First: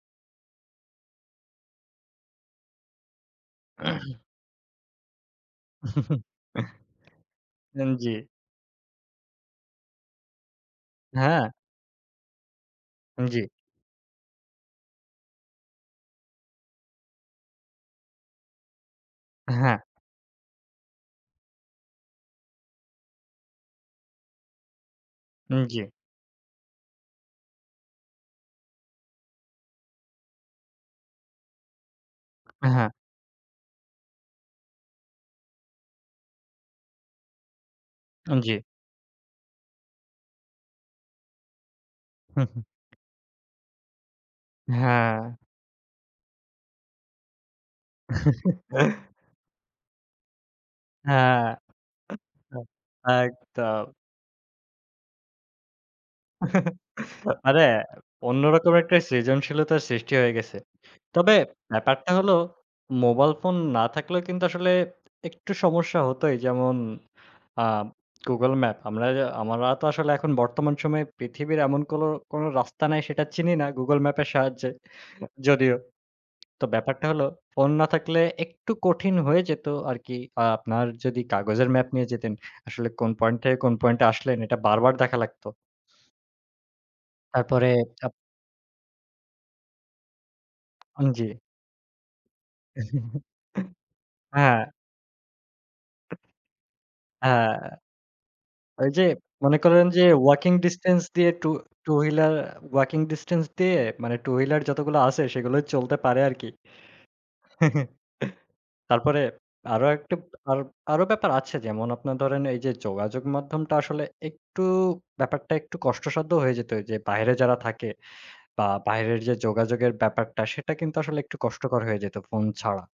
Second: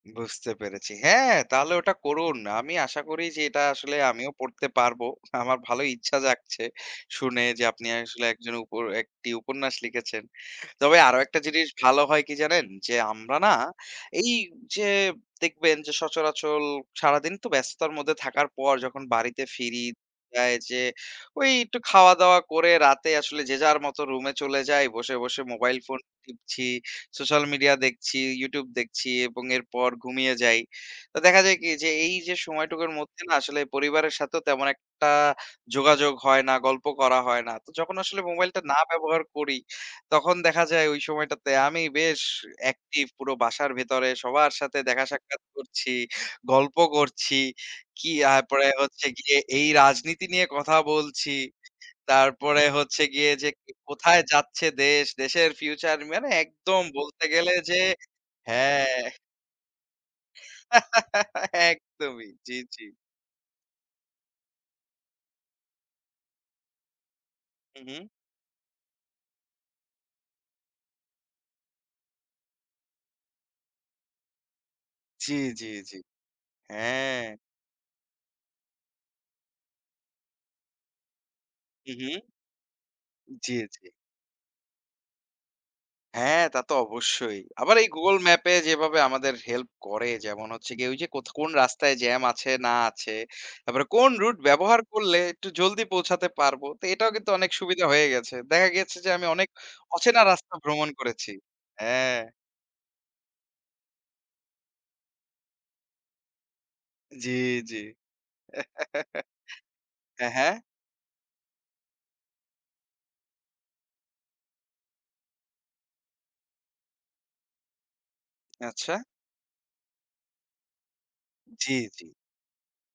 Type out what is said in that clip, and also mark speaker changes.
Speaker 1: বুঝতে পেরেছি। হ্যাঁ, তাহলে ওটা করুন। আমি আশা করি যে এটা আসলে আমিও পড়তে পারবো। আমার ভালো ইচ্ছা জাগছে শুনে যে আপনি
Speaker 2: এন জি।
Speaker 1: আসলে একজন উপর একটি উপন্যাস লিখেছেন। তবে আরো একটা
Speaker 2: হ্যাঁ।
Speaker 1: জিনিস ভালো হয় কি জানেন? যে
Speaker 2: উম
Speaker 1: আমরা
Speaker 2: জি।
Speaker 1: না এই যে, দেখবেন যে সচরাচর সারাদিন তো ব্যস্ততার মধ্যে থাকার পর যখন বাড়িতে
Speaker 2: হ্যাঁ।
Speaker 1: ফিরি, আ যে ওই একটু খাওয়া দাওয়া করে রাতে আসলে যে যার মতো রুমে চলে যাই বসে বসে
Speaker 2: উম
Speaker 1: মোবাইল
Speaker 2: জি।
Speaker 1: ফোন টিপছি, সোশ্যাল মিডিয়া দেখছি, ইউটিউব দেখছি এবং এরপর ঘুমিয়ে যাই। তো দেখা যায় কি যে, এই যে সময়টুকুর
Speaker 2: হ্যাঁ।
Speaker 1: মধ্যে না আসলে পরিবারের সাথেও তেমন একটা যোগাযোগ হয় না, গল্প করা হয় না। তো যখন আসলে
Speaker 2: উন জি।
Speaker 1: মোবাইলটা না ব্যবহার করি, তখন দেখা যায় ওই সময়টাতে আমি বেশ
Speaker 2: হু, হু।
Speaker 1: অ্যাকটিভ পুরো বাসার ভেতরে সবার সাথে দেখা
Speaker 2: হ্যাঁ।
Speaker 1: সাক্ষাৎ করছি, গল্প করছি। কি, তারপরে হচ্ছে গিয়ে এই রাজনীতি নিয়ে কথা বলছি।
Speaker 2: হ্যাঁ।
Speaker 1: তারপরে হচ্ছে গিয়ে যে
Speaker 2: একদম।
Speaker 1: কোথায় যাচ্ছে দেশ দেশের ফিউচার মানে একদম বলতে গেলে
Speaker 2: আরে
Speaker 1: যে
Speaker 2: অন্য রকম একটা,
Speaker 1: হ্যাঁ।
Speaker 2: সৃজনশীলতার সৃষ্টি হয়ে গেছে। তবে ব্যাপারটা
Speaker 1: একদমই।
Speaker 2: হল
Speaker 1: জি, জি।
Speaker 2: মোবাইল ফোন না থাকলেও কিন্তু আসলে, একটু সমস্যা হতই যেমন আ
Speaker 1: হু, হু।
Speaker 2: Google map. আমরা আমার তো আসলে এখন বর্তমান সময়ে পৃথিবীর এমন, কোন, কোন রাস্তা নাই সেটা চিনি না গুগল ম্যাপের সাহায্যে
Speaker 1: জি, জি,
Speaker 2: যদিও।
Speaker 1: জি।
Speaker 2: তো ব্যাপারটা হল
Speaker 1: হ্যাঁ।
Speaker 2: ফোন না থাকলে একটু কঠিন হয়ে যেত আরকি। আপনার যদি কাগজের ম্যাপ
Speaker 1: হু,
Speaker 2: নিয়ে
Speaker 1: হু।
Speaker 2: যেতেন আসলে কোন পয়েন্ট
Speaker 1: জি,
Speaker 2: থেকে কোন
Speaker 1: জি।
Speaker 2: পয়েন্টে আসলেন এটা বারবার দেখা লাগতো।
Speaker 1: হ্যাঁ, তা তো অবশ্যই।
Speaker 2: তারপরে।
Speaker 1: আবার এই
Speaker 2: আপ
Speaker 1: গুগল ম্যাপে যেভাবে আমাদের হেল্প করে যেমন হচ্ছে গিয়ে, ঐযে
Speaker 2: উন
Speaker 1: কোথ
Speaker 2: জি।
Speaker 1: কোন রাস্তায় জ্যাম আছে না আছে। তারপরে কোন রুট
Speaker 2: হ্যাঁ।
Speaker 1: ব্যবহার করলে একটু জলদি পৌঁছাতে পারবো। তো এটাও কিন্তু, অনেক
Speaker 2: হ্যাঁ।
Speaker 1: সুবিধা হয়ে গেছে। দেখা
Speaker 2: ওই
Speaker 1: গেছে
Speaker 2: যে,
Speaker 1: যে আমি অনেক
Speaker 2: মনে করেন যে
Speaker 1: অচেনা
Speaker 2: ওয়াকিং
Speaker 1: রাস্তা ভ্রমণ
Speaker 2: ডিসট্যান্স দিয়ে
Speaker 1: করেছি।
Speaker 2: টু টু
Speaker 1: হ্যাঁ।
Speaker 2: হুইলার ওয়াকিং ডিসট্যান্স দিয়ে মানে টু হুইলার যতগুলো আছে সেগুলোই চলতে পারে আরকি।
Speaker 1: জি, জি।
Speaker 2: তারপরে আরো একটু,
Speaker 1: হ্যাঁ, হ্যাঁ!
Speaker 2: বেপ আরও ব্যাপার আছে। যেমন আপনার ধরেন এই যে যোগাযোগ মাধ্যমটা আসলে একটু ব্যাপারটা একটু কষ্টসাধ্য হয়ে যেত। যে বাইরে যারা থাকে বা
Speaker 1: আচ্ছা।
Speaker 2: বাইরের যে, যোগাযোগের ব্যাপারটা সেটা কিন্তু আসলে একটু
Speaker 1: জি,
Speaker 2: কষ্টকর হয়ে
Speaker 1: জি।
Speaker 2: যেত ফোন ছাড়া।